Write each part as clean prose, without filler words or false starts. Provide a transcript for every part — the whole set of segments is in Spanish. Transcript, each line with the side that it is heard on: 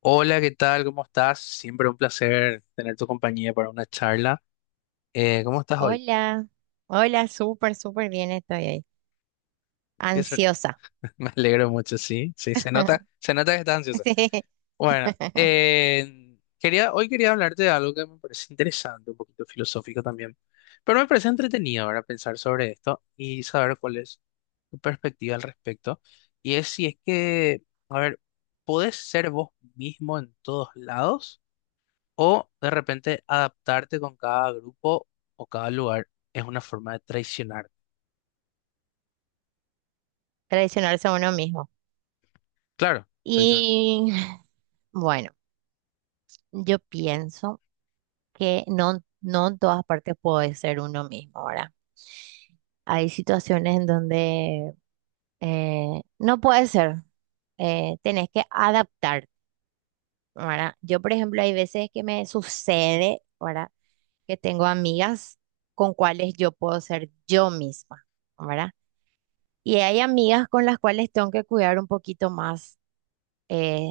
left: Hola, ¿qué tal? ¿Cómo estás? Siempre un placer tener tu compañía para una charla. ¿Cómo estás hoy?
right: Hola, hola, súper, súper bien estoy ahí.
left: Qué suer-
right: Ansiosa.
left: Me alegro mucho, sí, sí, se nota que estás ansiosa.
right: Sí,
left: Bueno, hoy quería hablarte de algo que me parece interesante, un poquito filosófico también, pero me parece entretenido ahora pensar sobre esto y saber cuál es tu perspectiva al respecto. Y es si es que, a ver, ¿podés ser vos mismo en todos lados? O de repente adaptarte con cada grupo o cada lugar es una forma de traicionar.
right: traicionarse a uno mismo.
left: Claro, traicionarse.
right: Y bueno, yo pienso que no, no en todas partes puede ser uno mismo ahora. Hay situaciones en donde no puede ser. Tenés que adaptarte, ¿verdad? Yo, por ejemplo, hay veces que me sucede, ¿verdad? Que tengo amigas con cuales yo puedo ser yo misma, ¿verdad? Y hay amigas con las cuales tengo que cuidar un poquito más eh,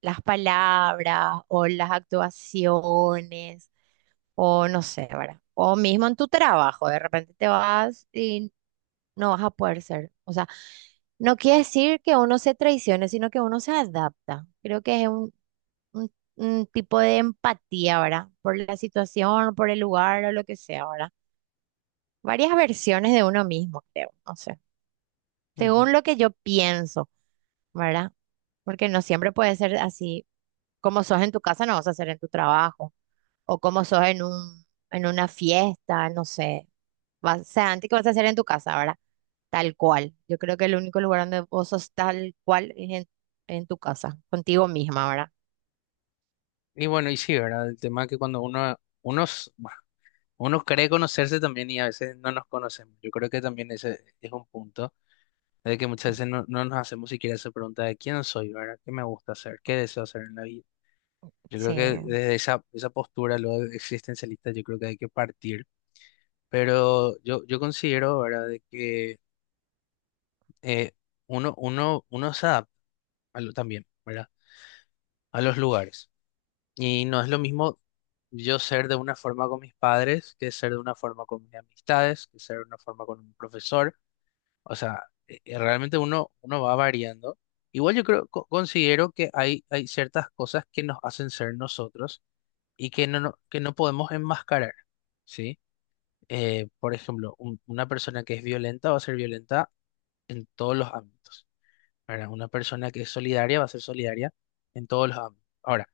right: las palabras o las actuaciones o no sé, ¿verdad? O mismo en tu trabajo, de repente te vas y no vas a poder ser. O sea, no quiere decir que uno se traicione, sino que uno se adapta. Creo que es un tipo de empatía, ¿verdad? Por la situación, por el lugar o lo que sea, ¿verdad? Varias versiones de uno mismo, creo, no sé.
left: Ujú.
right: Según lo que yo pienso. ¿Verdad? Porque no siempre puede ser así. Como sos en tu casa, no vas a ser en tu trabajo. O como sos en en una fiesta, no sé. Vas, o sea, antes que vas a hacer en tu casa, ¿verdad? Tal cual. Yo creo que el único lugar donde vos sos tal cual es en tu casa, contigo misma, ¿verdad?
left: Y bueno, y sí, ¿verdad? El tema que cuando uno, unos, bueno, uno cree conocerse también y a veces no nos conocemos. Yo creo que también ese es un punto de que muchas veces no nos hacemos siquiera esa pregunta de quién soy, ¿verdad? ¿Qué me gusta hacer? ¿Qué deseo hacer en la vida? Yo
right: Sí,
left: creo que desde esa postura, lo existencialista, yo creo que hay que partir. Pero yo considero, ¿verdad?, de que eh, uno se adapta también, ¿verdad? A los lugares. Y no es lo mismo yo ser de una forma con mis padres que ser de una forma con mis amistades, que ser de una forma con un profesor. O sea, realmente uno va variando. Igual yo creo, considero que hay ciertas cosas que nos hacen ser nosotros y que que no podemos enmascarar, ¿sí? Por ejemplo, una persona que es violenta va a ser violenta en todos los ámbitos. ¿Verdad? Una persona que es solidaria va a ser solidaria en todos los ámbitos. Ahora,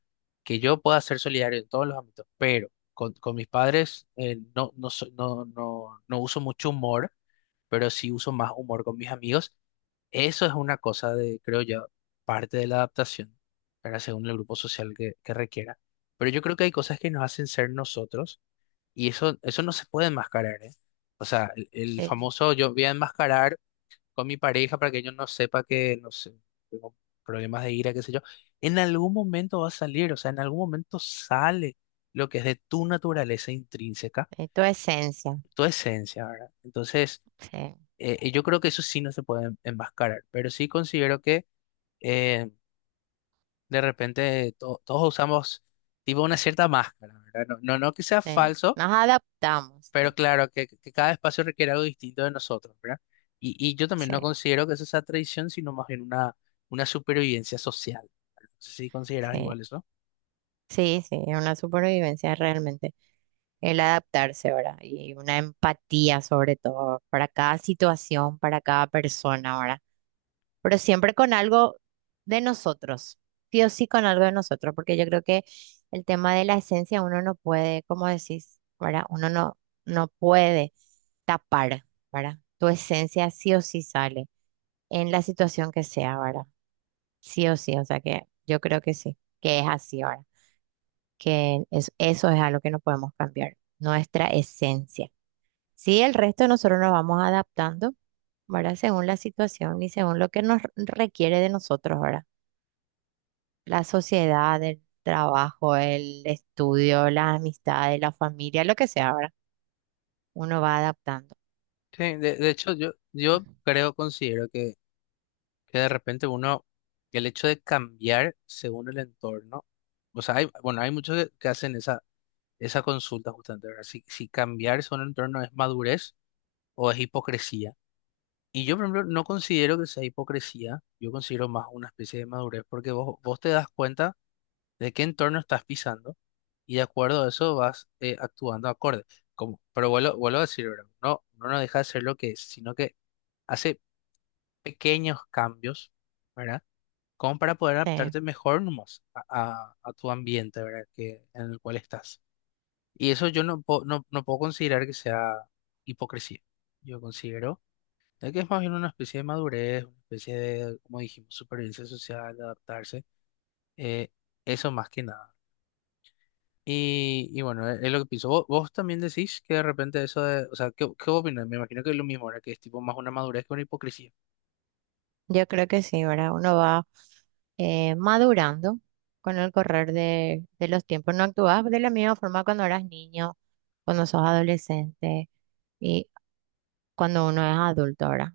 left: que yo pueda ser solidario en todos los ámbitos, pero con mis padres no uso mucho humor, pero sí uso más humor con mis amigos. Eso es una cosa de, creo yo, parte de la adaptación, ¿verdad? Según el grupo social que requiera. Pero yo creo que hay cosas que nos hacen ser nosotros y eso no se puede enmascarar, ¿eh? O sea, el
right: es,
left: famoso yo voy a enmascarar con mi pareja para que ellos no sepa que, no sé, tengo problemas de ira, qué sé yo, en algún momento va a salir, o sea, en algún momento sale lo que es de tu naturaleza intrínseca,
right: es tu esencia.
left: tu esencia, ¿verdad? Entonces,
right: Sí,
left: yo creo que eso sí no se puede enmascarar, pero sí considero que eh, de repente todos usamos tipo una cierta máscara, ¿verdad? No que sea
right: sí.
left: falso.
right: Nos adaptamos,
left: Pero
right: sí,
left: claro, que cada espacio requiere algo distinto de nosotros, ¿verdad? Y yo también
right: sí,
left: no considero que eso sea tradición, sino más bien una supervivencia social. No sé si consideras
right: sí.
left: igual eso.
right: Sí, sí, es una supervivencia realmente. El adaptarse, ¿verdad? Y una empatía sobre todo para cada situación, para cada persona, ¿verdad? Pero siempre con algo de nosotros, sí o sí con algo de nosotros, porque yo creo que el tema de la esencia uno no puede, como decís, ¿verdad? Uno no, no puede tapar, ¿verdad? Tu esencia sí o sí sale en la situación que sea, ¿verdad? Sí o sí, o sea que yo creo que sí, que es así, ¿verdad? Eso es algo que no podemos cambiar, nuestra esencia. Sí, el resto nosotros nos vamos adaptando, ¿verdad? Según la situación y según lo que nos requiere de nosotros, ¿verdad? La sociedad, el trabajo, el estudio, las amistades, la familia, lo que sea, ¿verdad? Uno va adaptando.
left: Sí, de hecho, yo creo, considero que de repente uno, el hecho de cambiar según el entorno, o sea, hay, bueno, hay muchos que hacen esa consulta justamente, ¿verdad? Si cambiar según el entorno es madurez o es hipocresía. Y yo, por ejemplo, no considero que sea hipocresía, yo considero más una especie de madurez, porque vos te das cuenta de qué entorno estás pisando y de acuerdo a eso vas actuando acorde. Como, pero vuelvo a decir, ¿verdad? No nos deja de ser lo que es, sino que hace pequeños cambios, ¿verdad? Como para poder
right: Sí,
left: adaptarte mejor nomás a tu ambiente, ¿verdad? Que, en el cual estás. Y eso yo no puedo considerar que sea hipocresía. Yo considero es que es más bien una especie de madurez, una especie de, como dijimos, supervivencia social, de adaptarse, eh, eso más que nada. Y bueno, es lo que pienso. Vos también decís que de repente eso de, o sea, qué opinas? Me imagino que es lo mismo, ahora que es tipo más una madurez que una hipocresía.
right: yo creo que sí, ¿verdad? Uno va madurando con el correr de los tiempos. No actúas de la misma forma cuando eras niño, cuando sos adolescente y cuando uno es adulto, ¿verdad?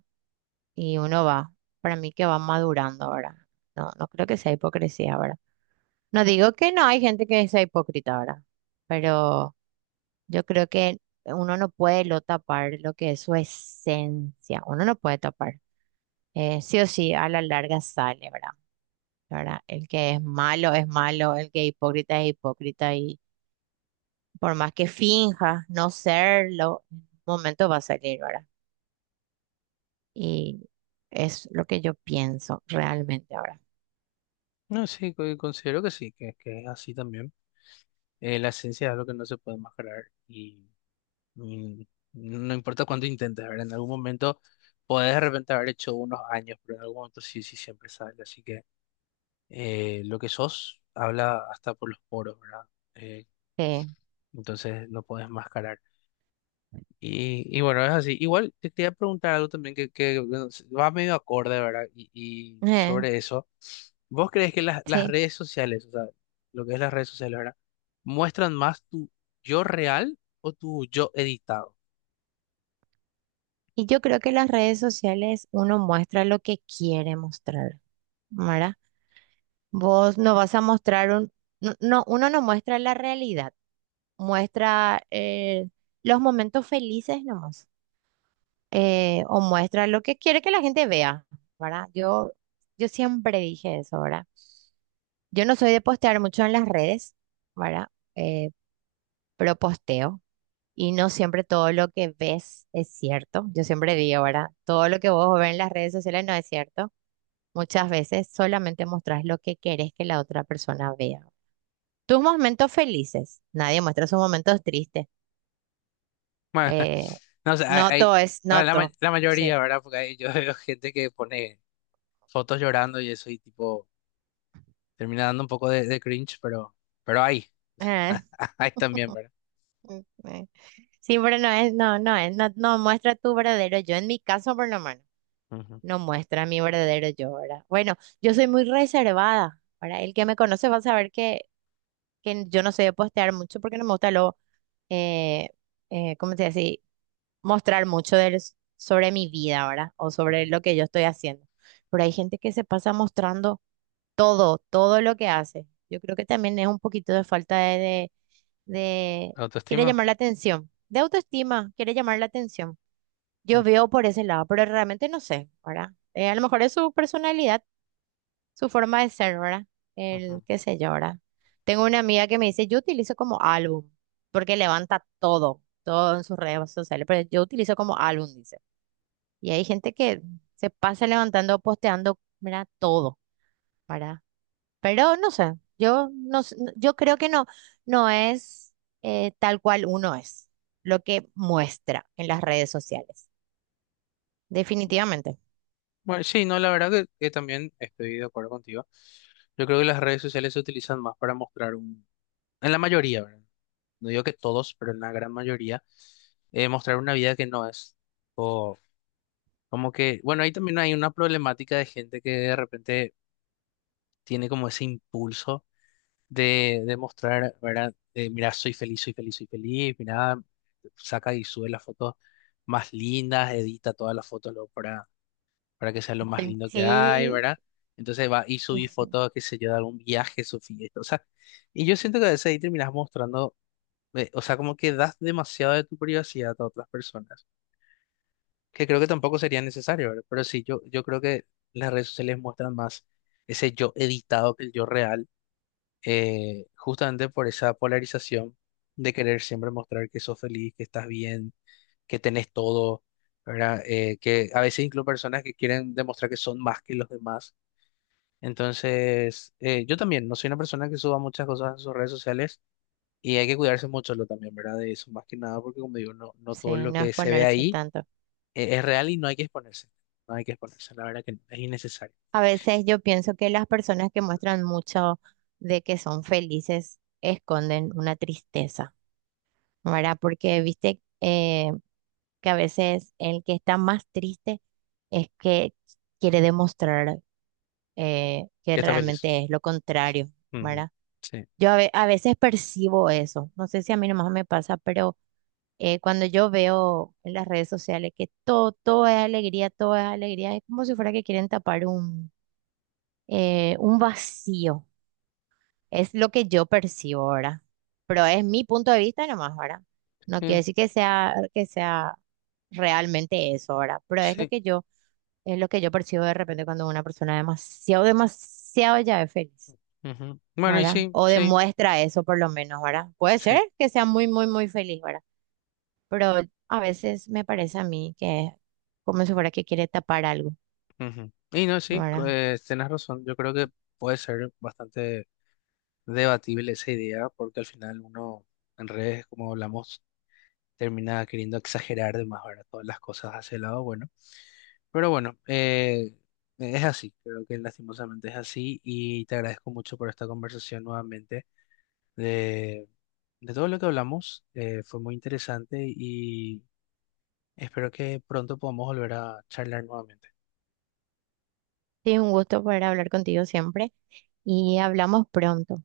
right: Y uno va, para mí que va madurando ahora. No, no creo que sea hipocresía ahora. No digo que no hay gente que sea hipócrita ahora, pero yo creo que uno no puede lo tapar lo que es su esencia, uno no puede tapar. Sí o sí, a la larga sale, ¿verdad? ¿Verdad? El que es malo, el que es hipócrita y por más que finjas no serlo, en un momento va a salir, ¿verdad? Y es lo que yo pienso realmente ahora.
left: No, sí, considero que sí, que es así también. La esencia es algo que no se puede mascarar y no importa cuánto intentes, ¿verdad? En algún momento podés de repente haber hecho unos años, pero en algún momento sí, sí, siempre sale, así que... lo que sos habla hasta por los poros, ¿verdad? Eh,
right: Sí,
left: entonces no podés mascarar. Y bueno, es así. Igual te quería preguntar algo también que bueno, va medio acorde, ¿verdad? Y
right: eh,
left: sobre eso, ¿vos crees que las
right: sí.
left: redes sociales, o sea, lo que es las redes sociales, ¿verdad? ¿Muestran más tu yo real o tu yo editado?
right: Y yo creo que las redes sociales uno muestra lo que quiere mostrar, ¿verdad? Vos no vas a mostrar un... No, no, uno no muestra la realidad, muestra los momentos felices nomás, o muestra lo que quiere que la gente vea, ¿verdad? Yo siempre dije eso, ¿verdad? Yo no soy de postear mucho en las redes, ¿verdad? Eh, pero posteo. Y no siempre todo lo que ves es cierto. Yo siempre digo, ¿verdad? Todo lo que vos ves en las redes sociales no es cierto. Muchas veces solamente mostrás lo que querés que la otra persona vea. Tus momentos felices. Nadie muestra sus momentos tristes.
left: Bueno,
right: Eh,
left: no sé,
right: no todo es,
left: bueno,
right: no todo.
left: la mayoría,
right: Sí.
left: ¿verdad? Porque hay- yo veo gente que pone fotos llorando y eso y tipo... Termina dando un poco de cringe, pero hay,
right: Eh,
left: hay también, ¿verdad?
right: mm, eh. Sí, pero no es, no, no es, no, no muestra tu verdadero yo. En mi caso, por lo menos,
left: Ujú,
right: no muestra mi verdadero yo, ¿verdad? Bueno, yo soy muy reservada. Ahora, el que me conoce va a saber que yo no sé postear mucho porque no me gusta lo, eh, ¿cómo se dice así? Mostrar mucho del- Sobre mi vida, ¿verdad? O sobre
left: ujú.
right: lo que yo estoy haciendo. Pero hay gente que se pasa mostrando todo, todo lo que hace. Yo creo que también es un poquito de de- quiere
left: Autoestima.
right: llamar la atención, de autoestima, quiere llamar la atención. Yo
left: Ujú,
right: veo por ese lado, pero realmente no sé, ¿verdad? A lo mejor es su personalidad su forma de ser, ¿verdad? El
left: ujú.
right: qué sé yo, ¿verdad? Tengo una amiga que me dice, yo utilizo como álbum, porque levanta todo, todo en sus redes sociales, pero yo utilizo como álbum, dice. Y hay gente que se pasa levantando, posteando, mira, todo, ¿verdad? Pero no sé, yo creo que no, no es tal cual uno es, lo que muestra en las redes sociales, definitivamente.
left: Bueno, sí, no, la verdad que también estoy de acuerdo contigo. Yo creo que las redes sociales se utilizan más para mostrar un, en la mayoría, ¿verdad? No digo que todos, pero en la gran mayoría, mostrar una vida que no es. O como que, bueno, ahí también hay una problemática de gente que de repente tiene como ese impulso. De mostrar, ¿verdad? De, mira, soy feliz, soy feliz, soy feliz, mira, saca y sube las fotos más lindas, edita todas las fotos luego para que sea lo más lindo que hay,
right: Sí,
left: ¿verdad? Entonces va y subí fotos, qué sé yo, de algún viaje, su fiesta, o sea, y yo siento que a veces ahí terminas mostrando, o sea, como que das demasiado de tu privacidad a otras personas, que creo que tampoco sería necesario, ¿verdad? Pero sí, yo creo que las redes sociales muestran más ese yo editado que el yo real justamente por esa polarización de querer siempre mostrar que sos feliz, que estás bien, que tenés todo, ¿verdad? Que a veces incluso personas que quieren demostrar que son más que los demás. Entonces, yo también no soy una persona que suba muchas cosas en sus redes sociales y hay que cuidarse mucho lo también, ¿verdad? De eso, más que nada, porque como digo, no todo
right: sí,
left: lo
right: no es
left: que se ve
right: ponerse
left: ahí
right: tanto.
left: es real y no hay que exponerse. No hay que exponerse, la verdad que es innecesario.
right: A veces yo pienso que las personas que muestran mucho de que son felices esconden una tristeza, ¿verdad? Porque viste que a veces el que está más triste es que quiere demostrar que
left: Que estás feliz.
right: realmente es lo contrario,
left: Ujú.
right: ¿verdad?
left: Sí.
right: A veces percibo eso, no sé si a mí nomás me pasa, pero cuando yo veo en las redes sociales que todo, todo es alegría, es como si fuera que quieren tapar un vacío. Es lo que yo percibo ahora. Pero es mi punto de vista nomás ahora. No quiere
left: Em,
right: decir que sea realmente eso ahora. Pero es lo
left: sí.
right: que yo, es lo que yo percibo de repente cuando una persona demasiado, demasiado ya es feliz,
left: Ujú. Bueno, y
right: ¿verdad?
left: sí,
right: O
left: sí.
right: demuestra eso por lo menos, ¿verdad? Puede
left: Sí.
right: ser que sea muy, muy, muy feliz, ¿verdad? Pero a veces me parece a mí que es como si fuera que quiere tapar algo,
left: Ujú. Y no, sí,
right: ¿verdad?
left: tienes razón. Yo creo que puede ser bastante debatible esa idea, porque al final uno en redes, como hablamos, termina queriendo exagerar de más, ¿verdad? Todas las cosas hacia el lado bueno. Pero bueno, es así, creo que lastimosamente es así. Y te agradezco mucho por esta conversación nuevamente de, de todo lo que hablamos. Fue muy interesante y espero que pronto podamos volver a charlar nuevamente.
right: Sí, un gusto poder hablar contigo siempre y hablamos pronto.